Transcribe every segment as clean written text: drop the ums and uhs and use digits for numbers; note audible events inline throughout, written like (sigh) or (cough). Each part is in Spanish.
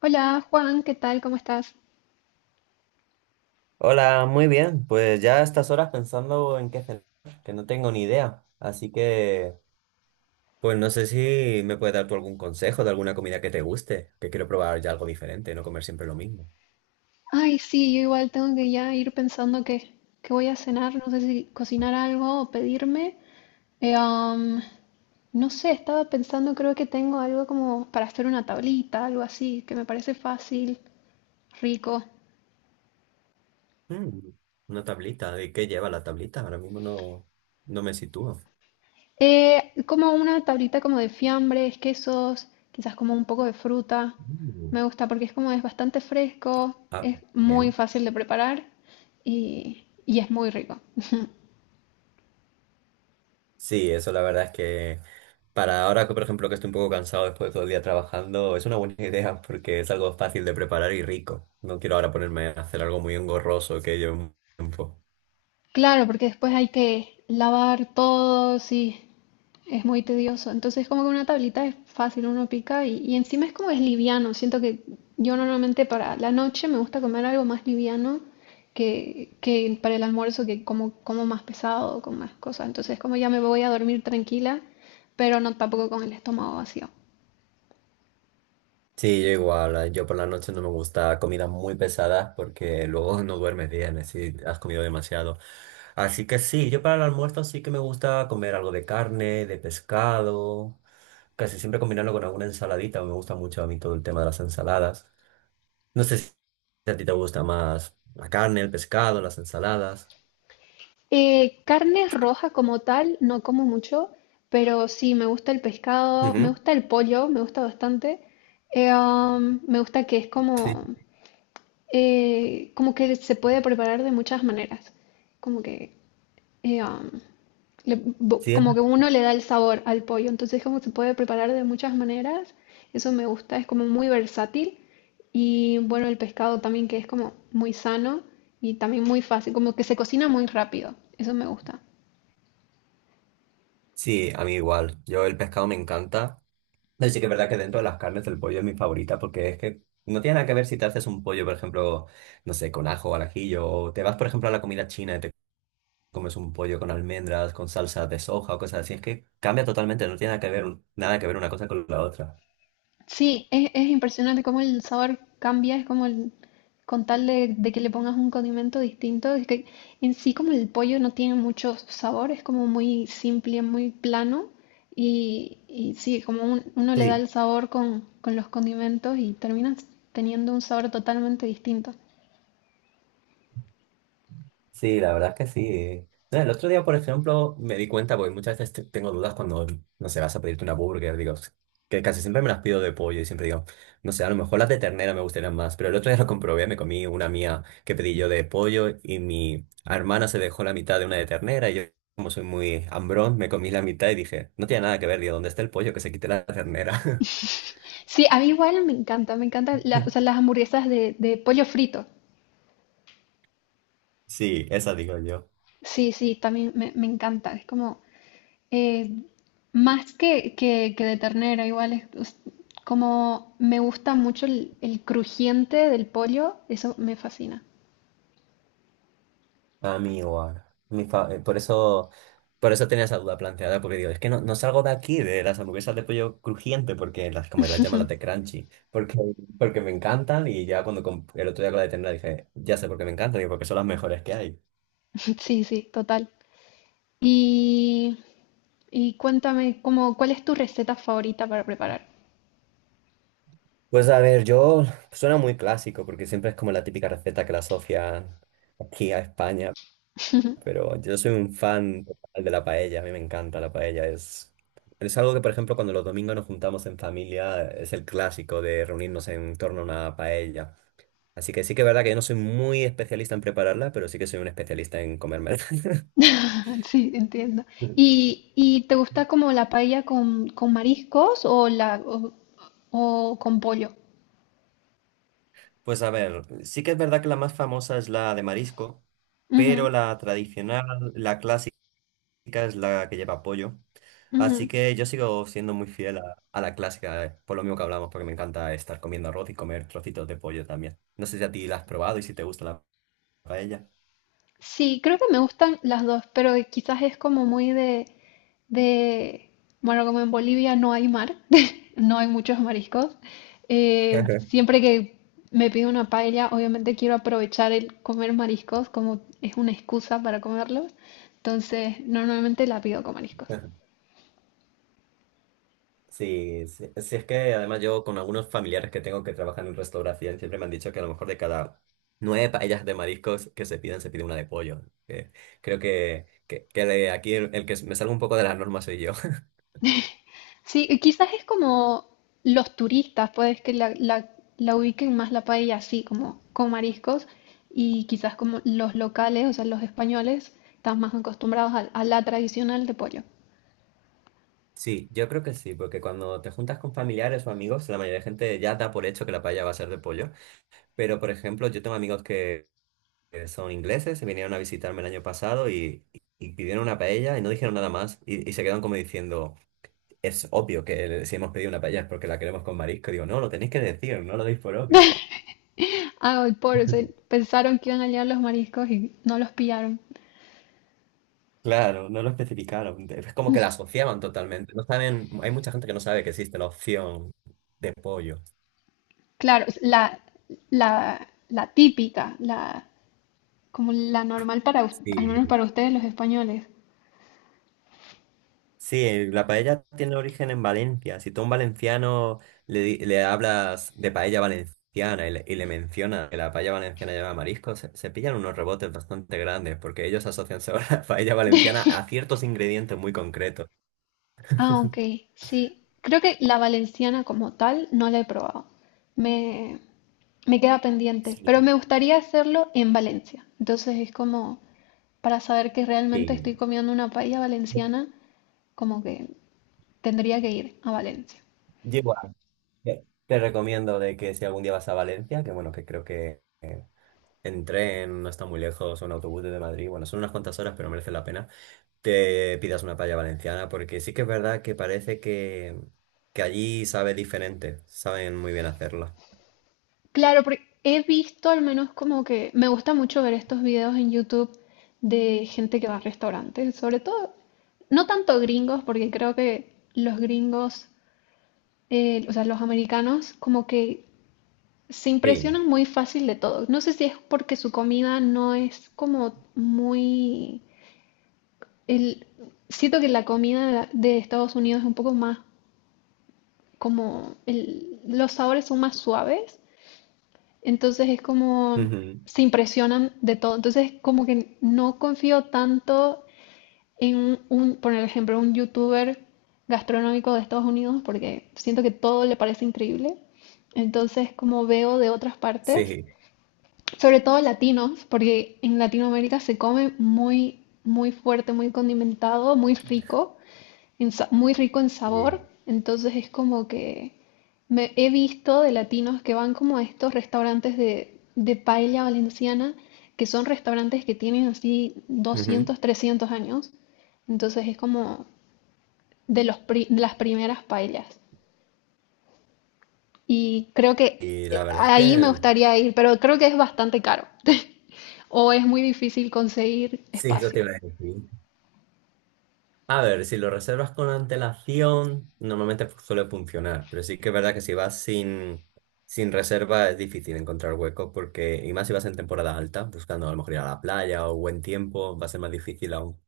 Hola Juan, ¿qué tal? ¿Cómo estás? Hola, muy bien. Pues ya a estas horas pensando en qué hacer, que no tengo ni idea. Así que, pues no sé si me puedes dar tú algún consejo de alguna comida que te guste, que quiero probar ya algo diferente, no comer siempre lo mismo. Ay, sí, yo igual tengo que ya ir pensando que voy a cenar, no sé si cocinar algo o pedirme. Eh, am, no sé, estaba pensando, creo que tengo algo como para hacer una tablita, algo así, que me parece fácil, rico. Mm, una tablita. ¿De qué lleva la tablita? Ahora mismo no me sitúo. Como una tablita como de fiambres, quesos, quizás como un poco de fruta. Mm. Me gusta porque es como es bastante fresco, Ah, es muy bien. fácil de preparar y es muy rico. (laughs) Sí, eso la verdad es que para ahora que por ejemplo que estoy un poco cansado después de todo el día trabajando, es una buena (laughs) idea porque es algo fácil de preparar y rico. No quiero ahora ponerme a hacer algo muy engorroso que lleve un tiempo. Claro, porque después hay que lavar todo, sí, es muy tedioso. Entonces, como que una tablita es fácil, uno pica y encima es como es liviano. Siento que yo normalmente para la noche me gusta comer algo más liviano que para el almuerzo, que como, como más pesado, con más cosas. Entonces, como ya me voy a dormir tranquila, pero no tampoco con el estómago vacío. Sí, yo igual, yo por la noche no me gusta comidas muy pesadas porque luego (laughs) no duermes bien, si has comido demasiado. Así que sí, yo para el almuerzo sí que me gusta comer algo de carne, de pescado, casi siempre combinarlo con alguna ensaladita, me gusta mucho a mí todo el tema de las ensaladas. No sé si a ti te gusta más la carne, el pescado, las ensaladas. Carne roja como tal, no como mucho, pero sí, me gusta el pescado, me Ujú. gusta el pollo, me gusta bastante. Me gusta que es Sí, como, como que se puede preparar de muchas maneras. Como que, eh, um, sí, como que uno le da el sabor al pollo. Entonces, como se puede preparar de muchas maneras. Eso me gusta, es como muy versátil. Y bueno, el pescado también que es como muy sano y también muy fácil, como que se cocina muy rápido. Eso me gusta. sí, a mí igual. Yo el pescado me encanta. Pero sí que es verdad que dentro de las carnes el pollo es mi favorita porque es que no tiene nada que ver si te haces un pollo, por ejemplo, no sé, con ajo o al ajillo, o te vas, por ejemplo, a la comida china y te comes un pollo con almendras, con salsa de soja o cosas así. Es que cambia totalmente, no tiene nada que ver, nada que ver una cosa con la otra. Sí, es impresionante cómo el sabor cambia, es como el, con tal de que le pongas un condimento distinto, es que en sí como el pollo no tiene mucho sabor, es como muy simple, muy plano, y sí, como uno Sí, le da sí. el sabor con los condimentos y terminas teniendo un sabor totalmente distinto. Sí, la verdad es que sí. No, el otro día, por ejemplo, me di cuenta, porque muchas veces tengo dudas cuando, no sé, vas a pedirte una burger, digo, que casi siempre me las pido de pollo y siempre digo, no sé, a lo mejor las de ternera me gustarían más, pero el otro día lo comprobé, me comí una mía que pedí yo de pollo y mi hermana se dejó la mitad de una de ternera y yo, como soy muy hambrón, me comí la mitad y dije, no tiene nada que ver, digo, ¿dónde está el pollo? Que se quite la ternera. Sí, a mí igual me encanta, me encantan las, o sea, (laughs) las hamburguesas de pollo frito. Sí, esa digo yo. Sí, sí, también me encanta, es como Eh, más que de ternera, igual es como me gusta mucho el crujiente del pollo, eso me fascina. A mí igual. Por eso tenía esa duda planteada, porque digo, es que no salgo de aquí, de las hamburguesas de pollo crujiente, porque las, como las (laughs) llaman las de crunchy, porque, porque me encantan y ya cuando el otro día con la de ternera dije, ya sé por qué me encantan, digo, porque son las mejores que hay. Sí, sí, total. Y, y cuéntame, como, ¿cuál es tu receta favorita para preparar? Pues a ver, yo suena muy clásico, porque siempre es como la típica receta que la asocian aquí a España. Pero yo soy un fan total de la paella, a mí me encanta la paella. Es algo que, por ejemplo, cuando los domingos nos juntamos en familia, es el clásico de reunirnos en torno a una paella. Así que sí que es verdad que yo no soy muy especialista en prepararla, pero sí que soy un especialista en comerme. (laughs) (laughs) Sí, entiendo. ¿ Y te gusta como la paella con mariscos o con pollo? Pues a ver, sí que es verdad que la más famosa es la de marisco, Ujú, pero la tradicional, la clásica. Clásica es la que lleva pollo. Así ujú. que yo sigo siendo muy fiel a la clásica, por lo mismo que hablamos, porque me encanta estar comiendo arroz y comer trocitos de pollo también. No sé si a ti la has probado y si te gusta la paella. Sí, creo que me gustan las dos, pero quizás es como muy de, bueno, como en Bolivia no hay mar, (laughs) no hay muchos mariscos. (laughs) Siempre que me pido una paella, obviamente quiero aprovechar el comer mariscos como es una excusa para comerlos. Entonces, normalmente la pido con mariscos. Sí, sí, sí, es que además yo con algunos familiares que tengo que trabajan en restauración siempre me han dicho que a lo mejor de cada 9 paellas de mariscos que se piden, se pide una de pollo. Que creo que de aquí el que me salgo un poco de las normas soy yo. Sí, y quizás es como los turistas, pues que la ubiquen más la paella así, como con mariscos, y quizás como los locales, o sea, los españoles, están más acostumbrados a la tradicional de pollo. Sí, yo creo que sí, porque cuando te juntas con familiares o amigos, la mayoría de gente ya da por hecho que la paella va a ser de pollo. Pero, por ejemplo, yo tengo amigos que son ingleses, se vinieron a visitarme el año pasado y pidieron una paella y no dijeron nada más y se quedan como diciendo, es obvio que si hemos pedido una paella es porque la queremos con marisco. Digo, no, lo tenéis que decir, no lo deis por obvio. Ah, el pollo, (laughs) pensaron que iban a llegar los mariscos y no los pillaron. Claro, no lo especificaron. Es como que la asociaban totalmente. No saben, hay mucha gente que no sabe que existe la opción de pollo. Claro, es la típica, la, como la normal para, al menos Sí, para ustedes los españoles. sí, la paella tiene origen en Valencia. Si tú a un valenciano le hablas de paella valenciana y le mencionas que la paella valenciana lleva mariscos, se pillan unos rebotes bastante grandes porque ellos asocian sobre (laughs) la paella valenciana a ciertos ingredientes muy concretos. Ah, ok, sí. Creo que la valenciana como tal no la he probado. Me, Me queda pendiente, pero me Sí. gustaría hacerlo en Valencia. Entonces es como para saber que realmente estoy Sí. comiendo una paella valenciana, como que tendría que ir a Valencia. Yo igual, te recomiendo de que si algún día vas a Valencia, que bueno, que creo que en tren no está muy lejos, o en autobús desde Madrid, bueno, son unas cuantas horas, pero merece la pena te pidas una paella valenciana, porque sí que es verdad que parece que allí sabe diferente, saben muy bien hacerla. Claro, porque he visto al menos como que me gusta mucho ver estos videos en YouTube de gente que va a restaurantes, sobre todo, no tanto gringos, porque creo que los gringos o sea, los americanos como que se Sí, impresionan muy fácil de todo. No sé si es porque su comida no es como muy… El, siento que la comida de Estados Unidos es un poco más como… Los sabores son más suaves, entonces es como… ujú, se impresionan de todo. Entonces como que no confío tanto en por ejemplo, un youtuber gastronómico de Estados Unidos porque siento que todo le parece increíble. Entonces, como veo de otras partes, sí, sobre todo latinos, porque en Latinoamérica se come muy, muy fuerte, muy condimentado, muy rico, muy rico en y- sabor. Entonces es como que me he visto de latinos que van como a estos restaurantes de paella valenciana, que son restaurantes que tienen así ujú. 200-300 años. Entonces es como de de las primeras paellas. Y creo que Y la verdad es ahí me que gustaría ir, pero creo que es bastante caro. (laughs) O es muy difícil conseguir sí, eso te espacio. iba a decir. A ver, si lo reservas con antelación, normalmente suele funcionar, pero sí que es verdad que si vas sin, sin reserva es difícil encontrar hueco, porque, y más si vas en temporada alta, buscando a lo mejor ir a la playa o buen tiempo, va a ser más difícil aún.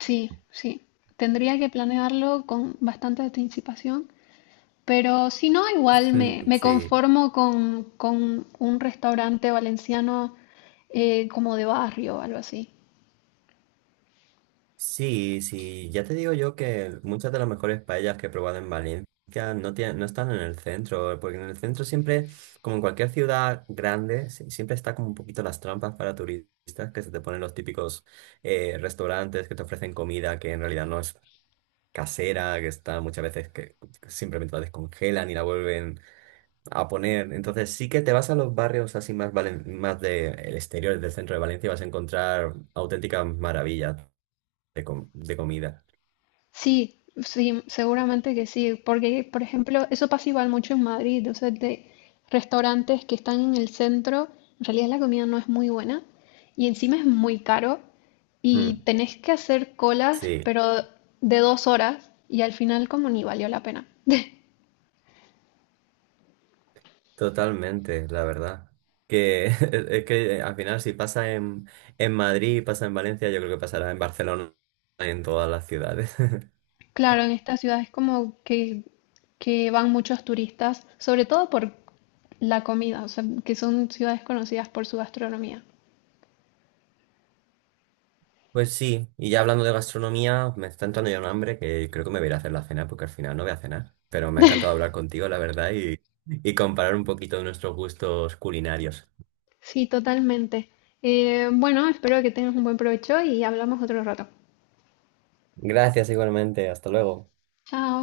Sí, sí. Tendría que planearlo con bastante anticipación. Pero si no, igual (laughs) me Sí. conformo con un restaurante valenciano como de barrio o algo así. Sí, sí, ya te digo yo que muchas de las mejores paellas que he probado en Valencia no están en el centro, porque en el centro siempre, como en cualquier ciudad grande, siempre está como un poquito las trampas para turistas, que se te ponen los típicos restaurantes que te ofrecen comida que en realidad no es casera, que está muchas veces que simplemente la descongelan y la vuelven a poner. Entonces sí que te vas a los barrios así más, más del exterior del centro de Valencia y vas a encontrar auténticas maravillas de de comida. Sí, sí, seguramente que sí, porque, por ejemplo, eso pasa igual mucho en Madrid, o sea, de restaurantes que están en el centro, en realidad la comida no es muy buena y encima es muy caro y Mm. tenés que hacer colas, Sí, pero de 2 horas y al final como ni valió la pena. (laughs) totalmente, la verdad. Que (laughs) es que al final si pasa en Madrid pasa en Valencia, yo creo que pasará en Barcelona y en todas las ciudades. (laughs) Claro, en esta ciudad es como que van muchos turistas, sobre todo por la comida, o sea, que son ciudades conocidas por su gastronomía. Pues sí, y ya hablando de gastronomía, me está entrando ya un hambre que creo que me voy a ir a hacer la cena porque al final no voy a cenar. Pero me ha encantado hablar contigo, la verdad, y comparar un poquito de nuestros gustos culinarios. Sí, totalmente. Bueno, espero que tengas un buen provecho y hablamos otro rato. Gracias igualmente, hasta luego. Chao.